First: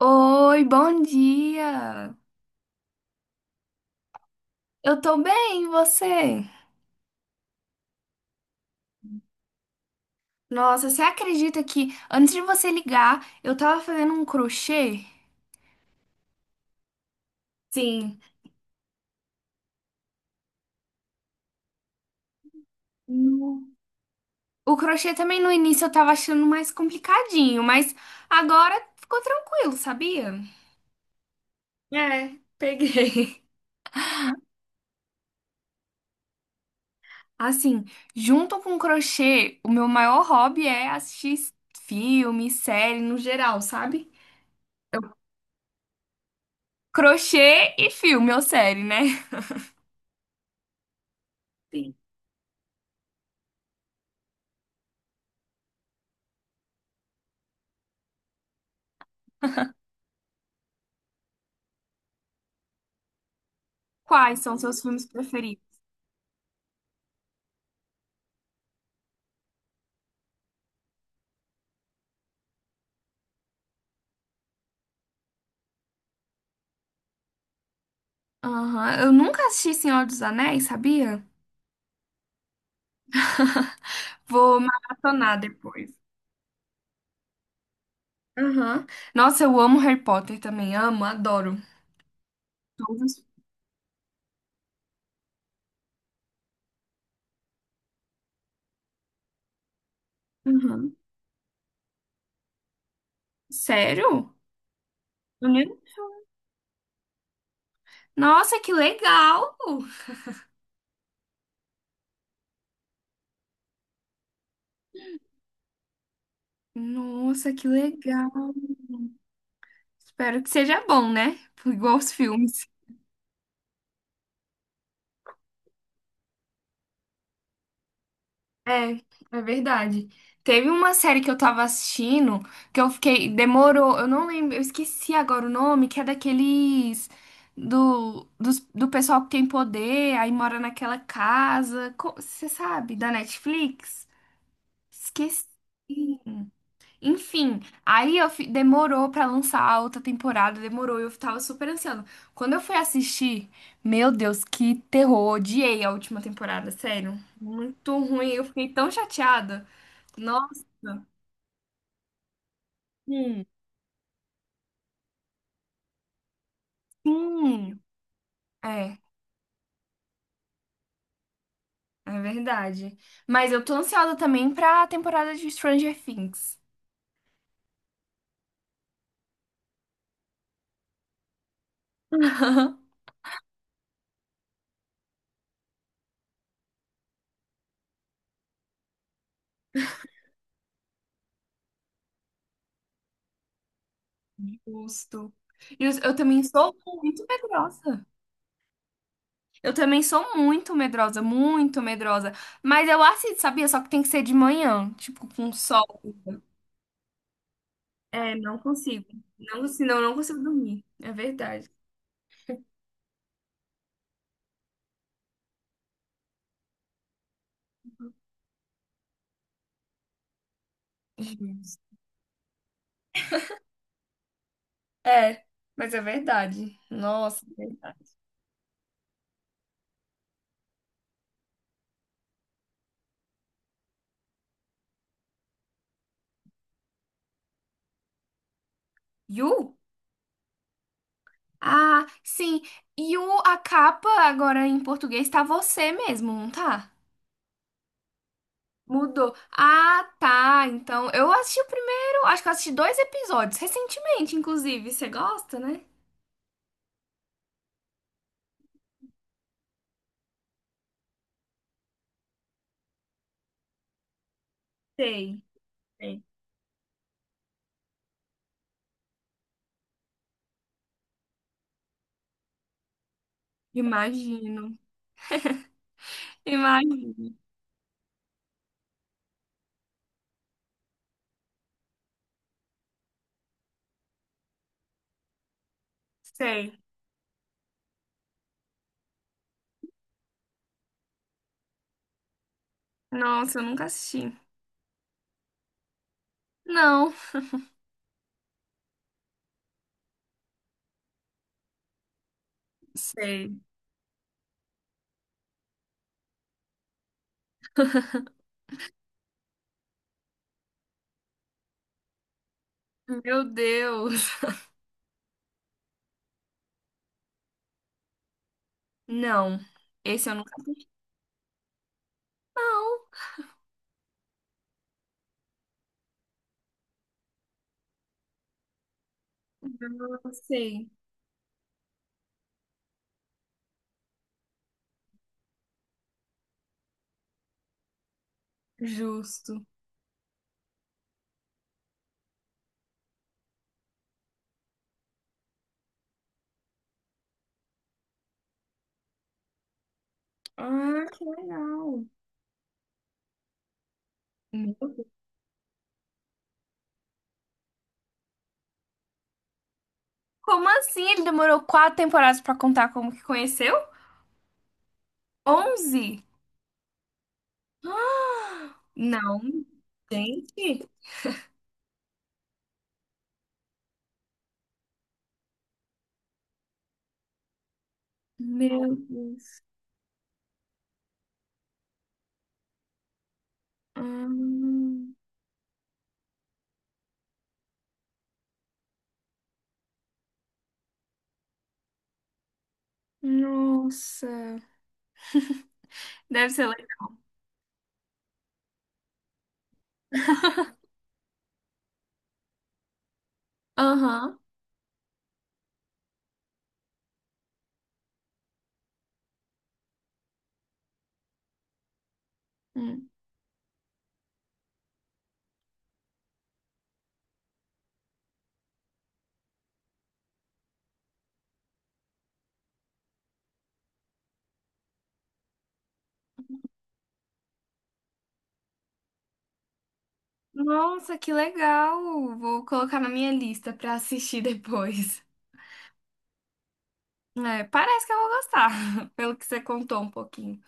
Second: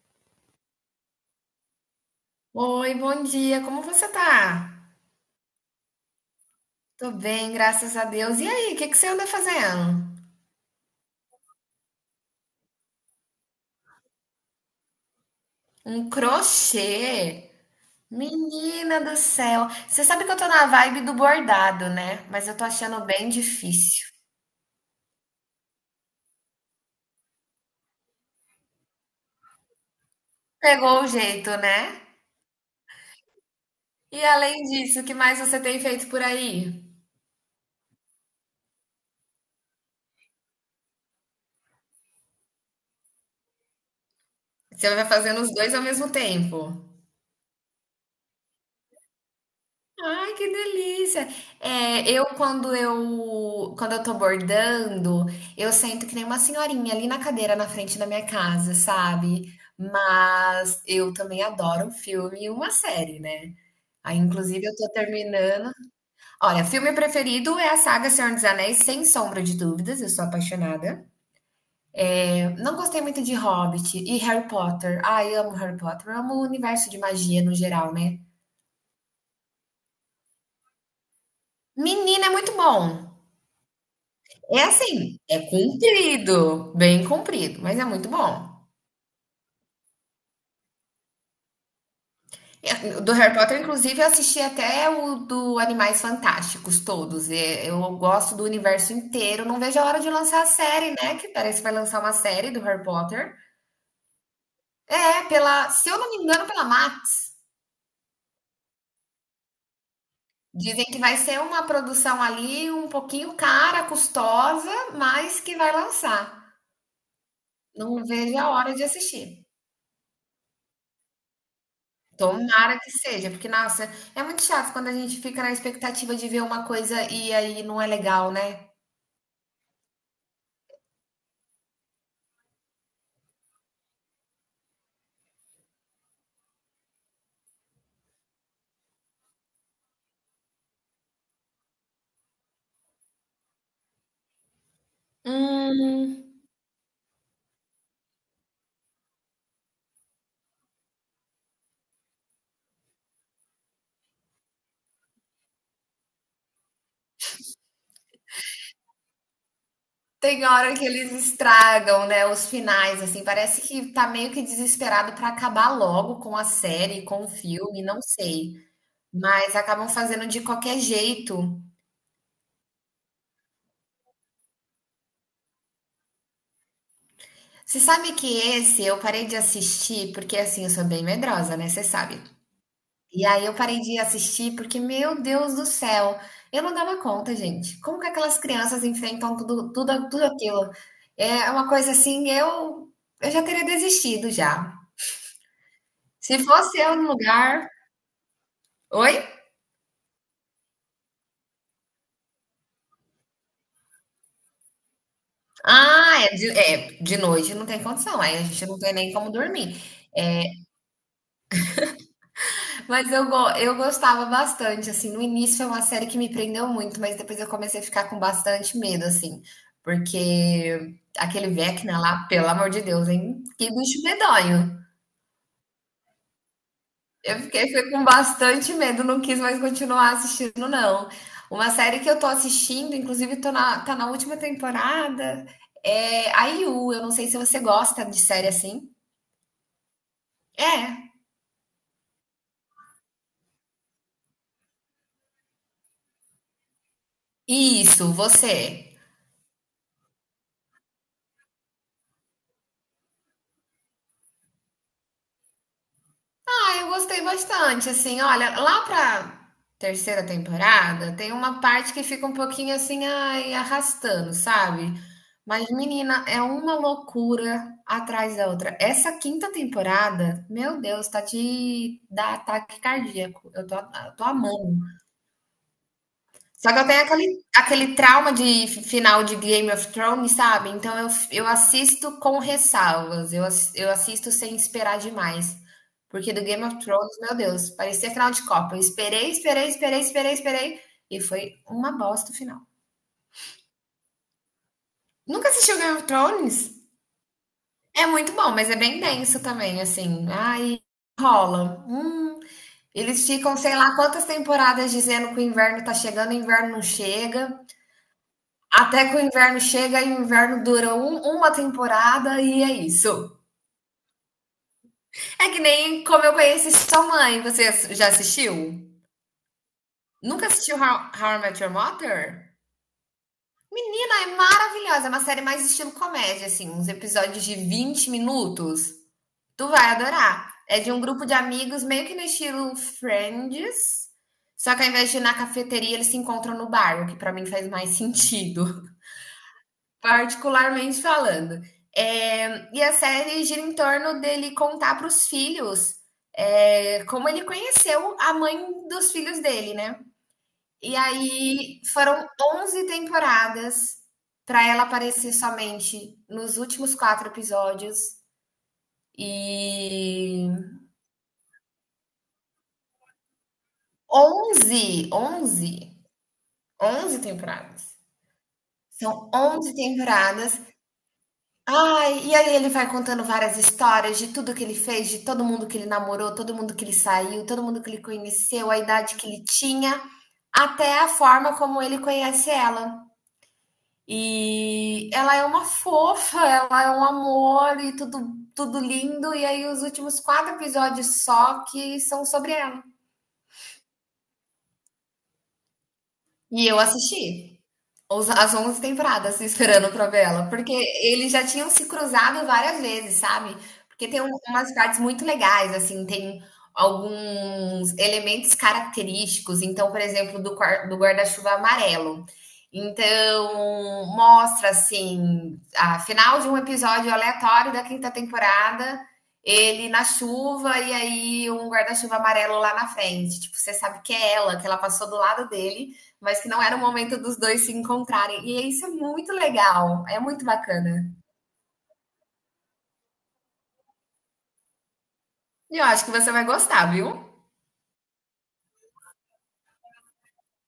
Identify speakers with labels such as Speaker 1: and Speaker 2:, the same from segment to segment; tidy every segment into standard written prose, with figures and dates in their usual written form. Speaker 1: Oi, bom dia!
Speaker 2: Oi, bom dia. Como você tá?
Speaker 1: Eu tô bem, e você?
Speaker 2: Tô bem, graças a Deus. E aí, o que que você anda fazendo?
Speaker 1: Nossa, você acredita que antes de você ligar, eu tava fazendo um crochê?
Speaker 2: Um crochê?
Speaker 1: Sim.
Speaker 2: Menina do céu. Você sabe que eu tô na vibe do bordado, né? Mas eu tô achando bem
Speaker 1: No-
Speaker 2: difícil.
Speaker 1: O crochê também no início eu tava achando mais complicadinho, mas agora ficou tranquilo, sabia?
Speaker 2: Pegou o jeito, né?
Speaker 1: É, peguei.
Speaker 2: E além disso, o que mais você tem feito por aí?
Speaker 1: Assim, junto com o crochê, o meu maior hobby é assistir filme, série no geral, sabe?
Speaker 2: Você vai fazendo os dois ao mesmo tempo.
Speaker 1: Crochê e filme ou série, né?
Speaker 2: Ai, que delícia! É, eu quando eu quando eu tô bordando, eu sento que nem uma senhorinha ali na cadeira na frente da minha casa, sabe? Mas eu também adoro um filme e uma série, né? Aí,
Speaker 1: Quais são
Speaker 2: inclusive, eu
Speaker 1: seus
Speaker 2: tô
Speaker 1: filmes preferidos?
Speaker 2: terminando. Olha, filme preferido é a saga Senhor dos Anéis, sem sombra de dúvidas, eu sou apaixonada. Não gostei muito de Hobbit e Harry Potter. Ai, amo Harry Potter, amo o universo de magia no geral, né?
Speaker 1: Aham, eu nunca assisti Senhor dos Anéis, sabia?
Speaker 2: Menina, é muito bom.
Speaker 1: Vou
Speaker 2: É assim, é
Speaker 1: maratonar depois.
Speaker 2: comprido, bem comprido, mas é muito bom.
Speaker 1: Aham. Nossa, eu amo Harry Potter também, amo, adoro.
Speaker 2: Do
Speaker 1: Todos.
Speaker 2: Harry Potter, inclusive, eu assisti até o do Animais Fantásticos todos. E Eu gosto do universo inteiro. Não vejo a hora de lançar a série,
Speaker 1: Aham.
Speaker 2: né? Que parece que vai lançar uma série do Harry Potter.
Speaker 1: Sério?
Speaker 2: É,
Speaker 1: Uhum.
Speaker 2: se eu não me engano, pela Max.
Speaker 1: Nossa, que legal!
Speaker 2: Dizem que vai ser uma produção ali um pouquinho cara, custosa, mas que vai lançar.
Speaker 1: Nossa, que
Speaker 2: Não
Speaker 1: legal!
Speaker 2: vejo a hora de assistir.
Speaker 1: Espero que seja bom, né? Igual os filmes.
Speaker 2: Tomara que seja, porque, nossa, é muito chato quando a gente fica na expectativa de ver uma coisa e aí não é legal, né?
Speaker 1: É, é verdade. Teve uma série que eu tava assistindo que eu fiquei. Demorou, eu não lembro, eu esqueci agora o nome, que é daqueles. Do pessoal que tem poder, aí mora naquela casa. Você sabe? Da Netflix? Esqueci.
Speaker 2: Hum.
Speaker 1: Enfim, aí eu demorou pra lançar a outra temporada, demorou, eu tava super ansiando. Quando eu fui assistir, meu Deus, que terror, odiei a última temporada, sério. Muito ruim, eu fiquei tão chateada.
Speaker 2: Tem
Speaker 1: Nossa.
Speaker 2: hora que eles estragam, né, os finais, assim,
Speaker 1: Sim,
Speaker 2: parece que tá meio que desesperado pra acabar logo com a série, com o
Speaker 1: sim.
Speaker 2: filme, não sei.
Speaker 1: É,
Speaker 2: Mas acabam fazendo de qualquer jeito.
Speaker 1: é verdade. Mas eu tô ansiosa também pra temporada de Stranger Things.
Speaker 2: Você sabe que esse eu parei de assistir, porque assim, eu sou bem medrosa, né? Você sabe. E aí eu parei de assistir porque, meu Deus do céu, eu não dava conta, gente. Como que aquelas crianças enfrentam tudo, tudo, tudo aquilo? É uma coisa assim, eu já teria desistido já.
Speaker 1: Justo. E eu
Speaker 2: Se
Speaker 1: também sou
Speaker 2: fosse eu no
Speaker 1: muito
Speaker 2: lugar.
Speaker 1: medrosa.
Speaker 2: Oi?
Speaker 1: Eu também sou muito medrosa, muito medrosa. Mas eu assisto, sabia? Só que tem que ser de manhã, tipo, com sol.
Speaker 2: Ah, de noite não tem condição,
Speaker 1: É,
Speaker 2: aí a
Speaker 1: não
Speaker 2: gente não tem
Speaker 1: consigo.
Speaker 2: nem como
Speaker 1: Não,
Speaker 2: dormir.
Speaker 1: senão eu não consigo dormir. É verdade.
Speaker 2: Mas eu, eu gostava bastante, assim, no início foi uma série que me prendeu muito, mas depois eu comecei a ficar com bastante medo, assim, porque aquele
Speaker 1: Justo.
Speaker 2: Vecna lá, pelo amor de Deus, hein? Que bicho medonho.
Speaker 1: É, mas é verdade.
Speaker 2: Eu
Speaker 1: Nossa, é
Speaker 2: fiquei com
Speaker 1: verdade.
Speaker 2: bastante medo, não quis mais continuar assistindo, não. Uma série que eu tô assistindo, inclusive tá na última temporada, é a IU, eu não sei se você gosta de série assim.
Speaker 1: Yu?
Speaker 2: É,
Speaker 1: Ah, sim. Yu, a capa agora em português tá você mesmo, não tá?
Speaker 2: isso, você. É.
Speaker 1: Mudou. Ah, tá. Então, eu assisti o primeiro, acho que eu assisti dois episódios, recentemente, inclusive. Você gosta, né?
Speaker 2: Ah, eu gostei bastante, assim, olha, lá pra terceira temporada tem uma parte que fica um pouquinho assim, ai, arrastando, sabe?
Speaker 1: Sei.
Speaker 2: Mas,
Speaker 1: Sei.
Speaker 2: menina, é uma loucura atrás da outra. Essa quinta temporada, meu Deus, tá de dar ataque cardíaco. Eu tô
Speaker 1: Imagino.
Speaker 2: amando. Só que eu tenho
Speaker 1: Imagino.
Speaker 2: aquele trauma de final de Game of Thrones, sabe? Então eu assisto com ressalvas. Eu assisto sem esperar demais. Porque do Game
Speaker 1: Sei.
Speaker 2: of Thrones, meu Deus, parecia final de Copa. Eu esperei, esperei, esperei, esperei, esperei. E foi uma bosta o final.
Speaker 1: Nossa, eu nunca assisti.
Speaker 2: Nunca assistiu Game of Thrones?
Speaker 1: Não.
Speaker 2: É muito bom, mas é bem denso também, assim. Ai, rola. Eles ficam,
Speaker 1: Sei.
Speaker 2: sei lá, quantas temporadas dizendo que o inverno tá chegando, o inverno não chega. Até que o inverno chega e o inverno dura uma temporada e é isso.
Speaker 1: Meu Deus.
Speaker 2: É que nem Como Eu Conheci Sua Mãe. Você já assistiu?
Speaker 1: Não. Esse eu
Speaker 2: Nunca
Speaker 1: nunca
Speaker 2: assistiu
Speaker 1: assisti.
Speaker 2: How I Met Your Mother?
Speaker 1: Não.
Speaker 2: Não, é maravilhosa. É uma série mais estilo comédia, assim. Uns episódios de 20 minutos. Tu vai
Speaker 1: Não
Speaker 2: adorar. É
Speaker 1: sei.
Speaker 2: de um grupo de amigos meio que no estilo Friends. Só que ao invés de ir na cafeteria, eles se encontram no bar, o que pra mim faz mais sentido.
Speaker 1: Justo.
Speaker 2: Particularmente falando. É, e a série gira em torno dele contar para os filhos é, como ele conheceu a mãe dos filhos dele, né? E
Speaker 1: Ah, que
Speaker 2: aí
Speaker 1: legal.
Speaker 2: foram 11 temporadas para
Speaker 1: Meu
Speaker 2: ela
Speaker 1: Deus.
Speaker 2: aparecer somente nos últimos quatro episódios. E
Speaker 1: Como assim? Ele demorou quatro temporadas pra contar como que conheceu?
Speaker 2: 11, 11,
Speaker 1: Onze?
Speaker 2: 11 temporadas. São
Speaker 1: Não.
Speaker 2: 11 temporadas.
Speaker 1: Gente.
Speaker 2: Ai, e aí ele vai contando várias histórias de tudo que ele fez, de todo mundo que ele namorou, todo mundo que ele saiu, todo mundo que ele conheceu, a
Speaker 1: Meu
Speaker 2: idade que ele
Speaker 1: Deus.
Speaker 2: tinha, até a forma como ele conhece ela.
Speaker 1: Ah,
Speaker 2: E ela é uma fofa, ela é um amor e tudo, tudo lindo. E aí os últimos quatro episódios só que são sobre ela.
Speaker 1: nossa. Deve ser
Speaker 2: E eu
Speaker 1: legal.
Speaker 2: assisti. Os as 11 temporadas se esperando pra ver ela, porque eles já tinham se cruzado várias vezes, sabe. Porque tem
Speaker 1: Aham.
Speaker 2: umas partes muito legais, assim, tem alguns elementos característicos, então, por exemplo, do guarda-chuva amarelo.
Speaker 1: Hum.
Speaker 2: Então, mostra, assim, a final de um episódio aleatório da quinta temporada, ele na chuva e aí um guarda-chuva amarelo lá na frente, tipo, você sabe que é ela, que ela passou do lado dele, mas que não era o momento dos dois se encontrarem. E isso é muito legal, é muito bacana.
Speaker 1: Nossa, que legal! Vou colocar na minha lista pra assistir depois.
Speaker 2: E eu acho que você vai gostar, viu?
Speaker 1: É, parece que eu vou gostar, pelo que você contou um pouquinho.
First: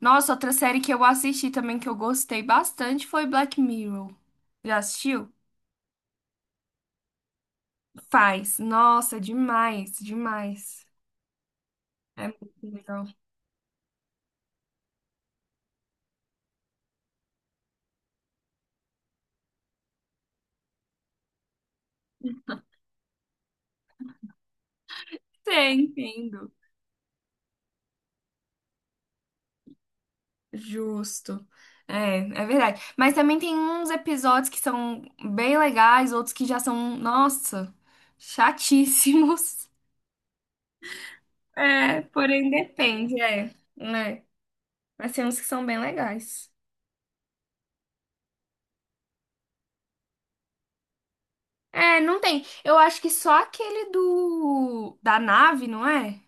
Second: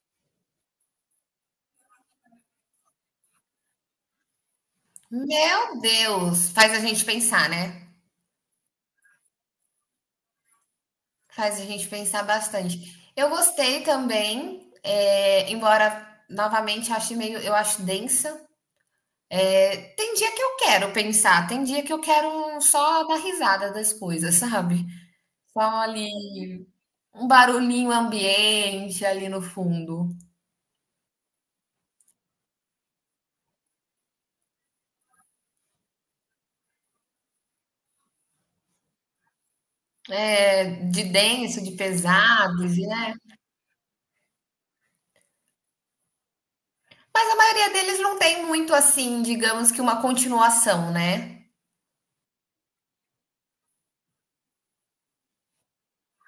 Speaker 1: Nossa, outra série que eu assisti também que eu gostei bastante foi Black Mirror. Já assistiu?
Speaker 2: Meu Deus, faz a gente pensar, né?
Speaker 1: Faz. Nossa, demais, demais.
Speaker 2: Faz a gente pensar
Speaker 1: É muito
Speaker 2: bastante.
Speaker 1: legal.
Speaker 2: Eu gostei também, é, embora novamente ache meio, eu acho densa. Tem dia que eu quero pensar, tem dia que eu quero só dar risada das coisas, sabe? Só
Speaker 1: Sim, entendo.
Speaker 2: ali um barulhinho ambiente ali no fundo.
Speaker 1: Justo. É, é verdade. Mas também tem uns episódios que são bem legais, outros que já são, nossa, chatíssimos.
Speaker 2: É, de denso, de
Speaker 1: É, porém
Speaker 2: pesados, né?
Speaker 1: depende, é, né? Mas tem uns que são bem legais.
Speaker 2: Mas a maioria deles não tem muito assim, digamos que uma continuação, né?
Speaker 1: É, não tem. Eu acho que só aquele do da nave, não é?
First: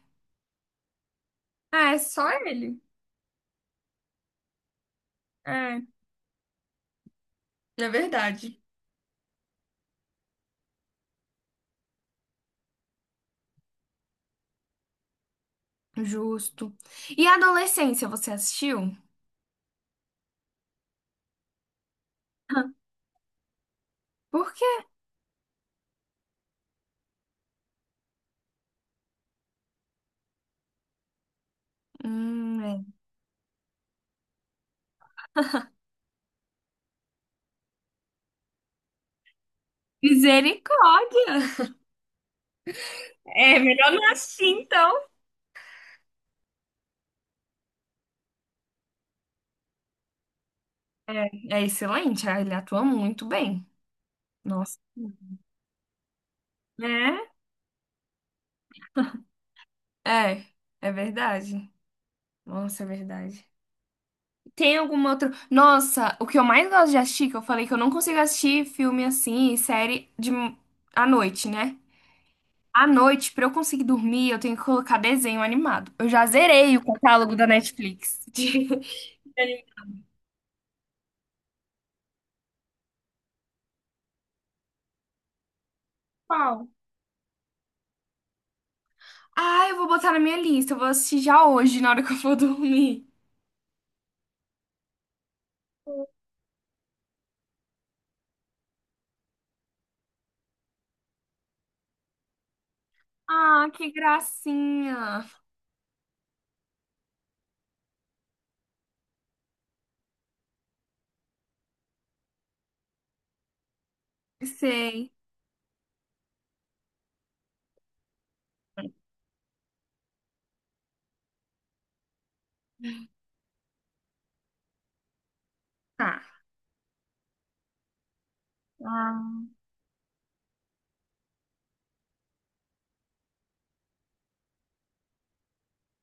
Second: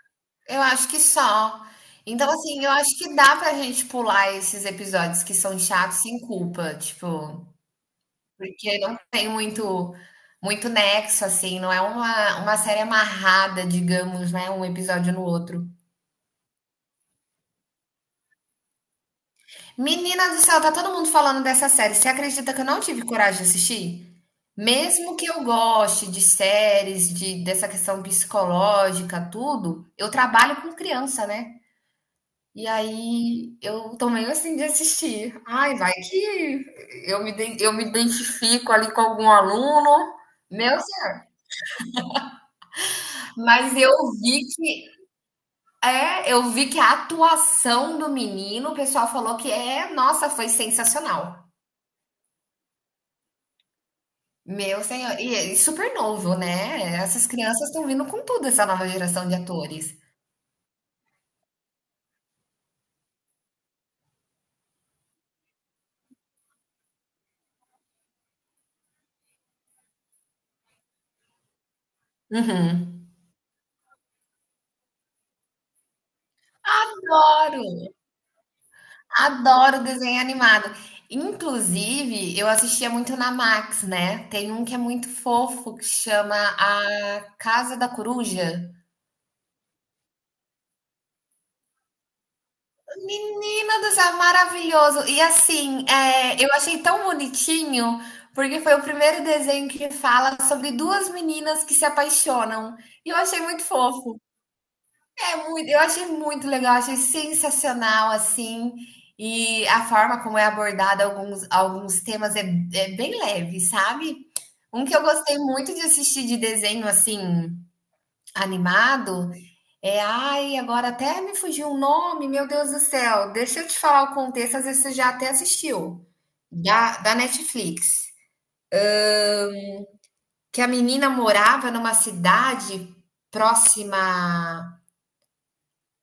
Speaker 2: Eu acho que só.
Speaker 1: É, só
Speaker 2: Então, assim, eu
Speaker 1: ele.
Speaker 2: acho que dá pra gente pular esses episódios que são
Speaker 1: É,
Speaker 2: chatos sem culpa, tipo,
Speaker 1: é verdade.
Speaker 2: porque não tem muito nexo, assim, não é uma série amarrada, digamos, né? Um episódio no outro.
Speaker 1: Justo. E Adolescência, você assistiu?
Speaker 2: Menina do céu, tá todo mundo falando dessa série. Você acredita que eu não tive coragem de assistir?
Speaker 1: Por quê?
Speaker 2: Mesmo que eu goste de séries, de dessa questão psicológica, tudo, eu trabalho com criança, né? E
Speaker 1: É.
Speaker 2: aí eu tô meio assim de assistir. Ai, vai que eu me identifico ali com algum aluno. Meu,
Speaker 1: Misericórdia. É,
Speaker 2: mas
Speaker 1: melhor
Speaker 2: eu
Speaker 1: não
Speaker 2: vi
Speaker 1: assistir,
Speaker 2: que
Speaker 1: então.
Speaker 2: eu vi que a atuação do menino, o pessoal falou que é, nossa, foi sensacional.
Speaker 1: É, é excelente, ah, ele atua muito bem. Nossa.
Speaker 2: Meu senhor, e super novo, né.
Speaker 1: É?
Speaker 2: Essas crianças estão vindo com tudo, essa nova geração de atores.
Speaker 1: É, é verdade. Nossa, é verdade. Tem alguma outra. Nossa, o que eu mais gosto de assistir, que eu falei que eu não consigo assistir filme assim, série de à noite, né? À
Speaker 2: Uhum.
Speaker 1: noite, pra eu conseguir dormir, eu tenho que colocar desenho animado. Eu já zerei o catálogo da
Speaker 2: Adoro,
Speaker 1: Netflix. De...
Speaker 2: adoro desenho animado. Inclusive, eu assistia muito na Max, né. Tem um que é muito fofo que chama
Speaker 1: Qual?
Speaker 2: A Casa da Coruja.
Speaker 1: Ah, eu vou botar na minha lista. Eu vou assistir já hoje, na hora que eu for dormir.
Speaker 2: Menina do céu, maravilhoso. E assim, eu achei tão bonitinho, porque foi o primeiro desenho que fala sobre 2 meninas que se apaixonam, e eu achei muito
Speaker 1: Ah, que
Speaker 2: fofo.
Speaker 1: gracinha.
Speaker 2: É muito, eu achei muito legal, achei sensacional assim. E a forma como é abordada alguns, alguns temas é, é bem leve, sabe? Um que eu
Speaker 1: Sei.
Speaker 2: gostei muito de assistir de desenho assim, animado, é. Ai, agora até me fugiu um nome, meu Deus do céu. Deixa eu te falar o contexto, às vezes você já até assistiu,
Speaker 1: Tá.
Speaker 2: da Netflix.
Speaker 1: Ah.
Speaker 2: Que a menina morava numa cidade próxima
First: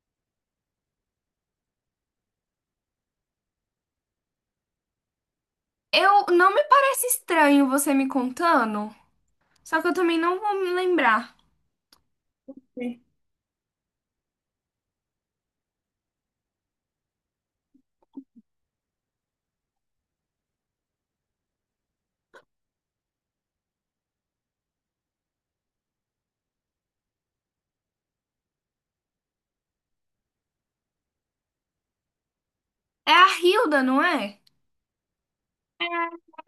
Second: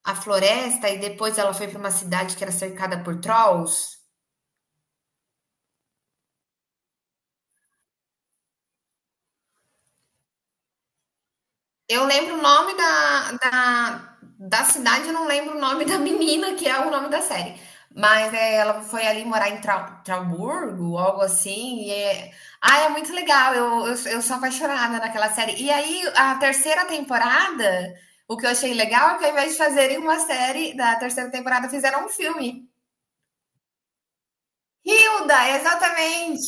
Speaker 2: a floresta e depois ela foi para uma cidade que era cercada por trolls.
Speaker 1: Eu não me parece estranho você me contando, só que eu também não vou me lembrar.
Speaker 2: Eu lembro o nome da cidade, eu não lembro o nome da menina, que é o nome da série. Mas é, ela foi ali morar em Trauburgo, algo assim. E é... Ah, é muito legal. Eu sou apaixonada naquela série. E aí, a terceira temporada, o que eu achei legal é que ao invés de fazerem uma série da terceira temporada, fizeram um filme.
Speaker 1: É a Hilda, não é?
Speaker 2: Hilda,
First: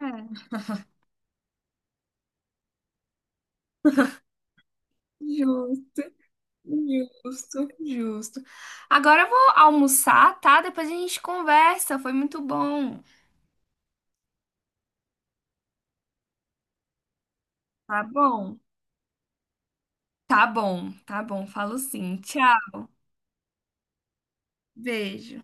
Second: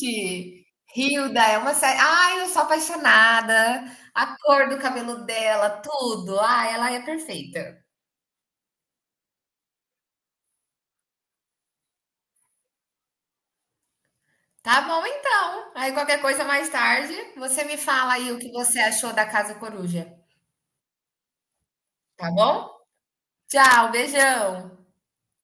Speaker 1: É,
Speaker 2: Hilda é uma série. Ai, eu sou apaixonada. A cor do cabelo dela,
Speaker 1: justo,
Speaker 2: tudo. Ah, ela é
Speaker 1: justo,
Speaker 2: perfeita.
Speaker 1: justo. Agora eu vou almoçar, tá? Depois a gente conversa. Foi muito bom.
Speaker 2: Tá bom, então. Aí qualquer coisa mais tarde, você me
Speaker 1: Tá
Speaker 2: fala aí o que
Speaker 1: bom.
Speaker 2: você achou da Casa Coruja.
Speaker 1: Tá bom, tá bom. Falo sim.
Speaker 2: Tá
Speaker 1: Tchau.
Speaker 2: bom? Tchau, beijão.
Speaker 1: Beijo.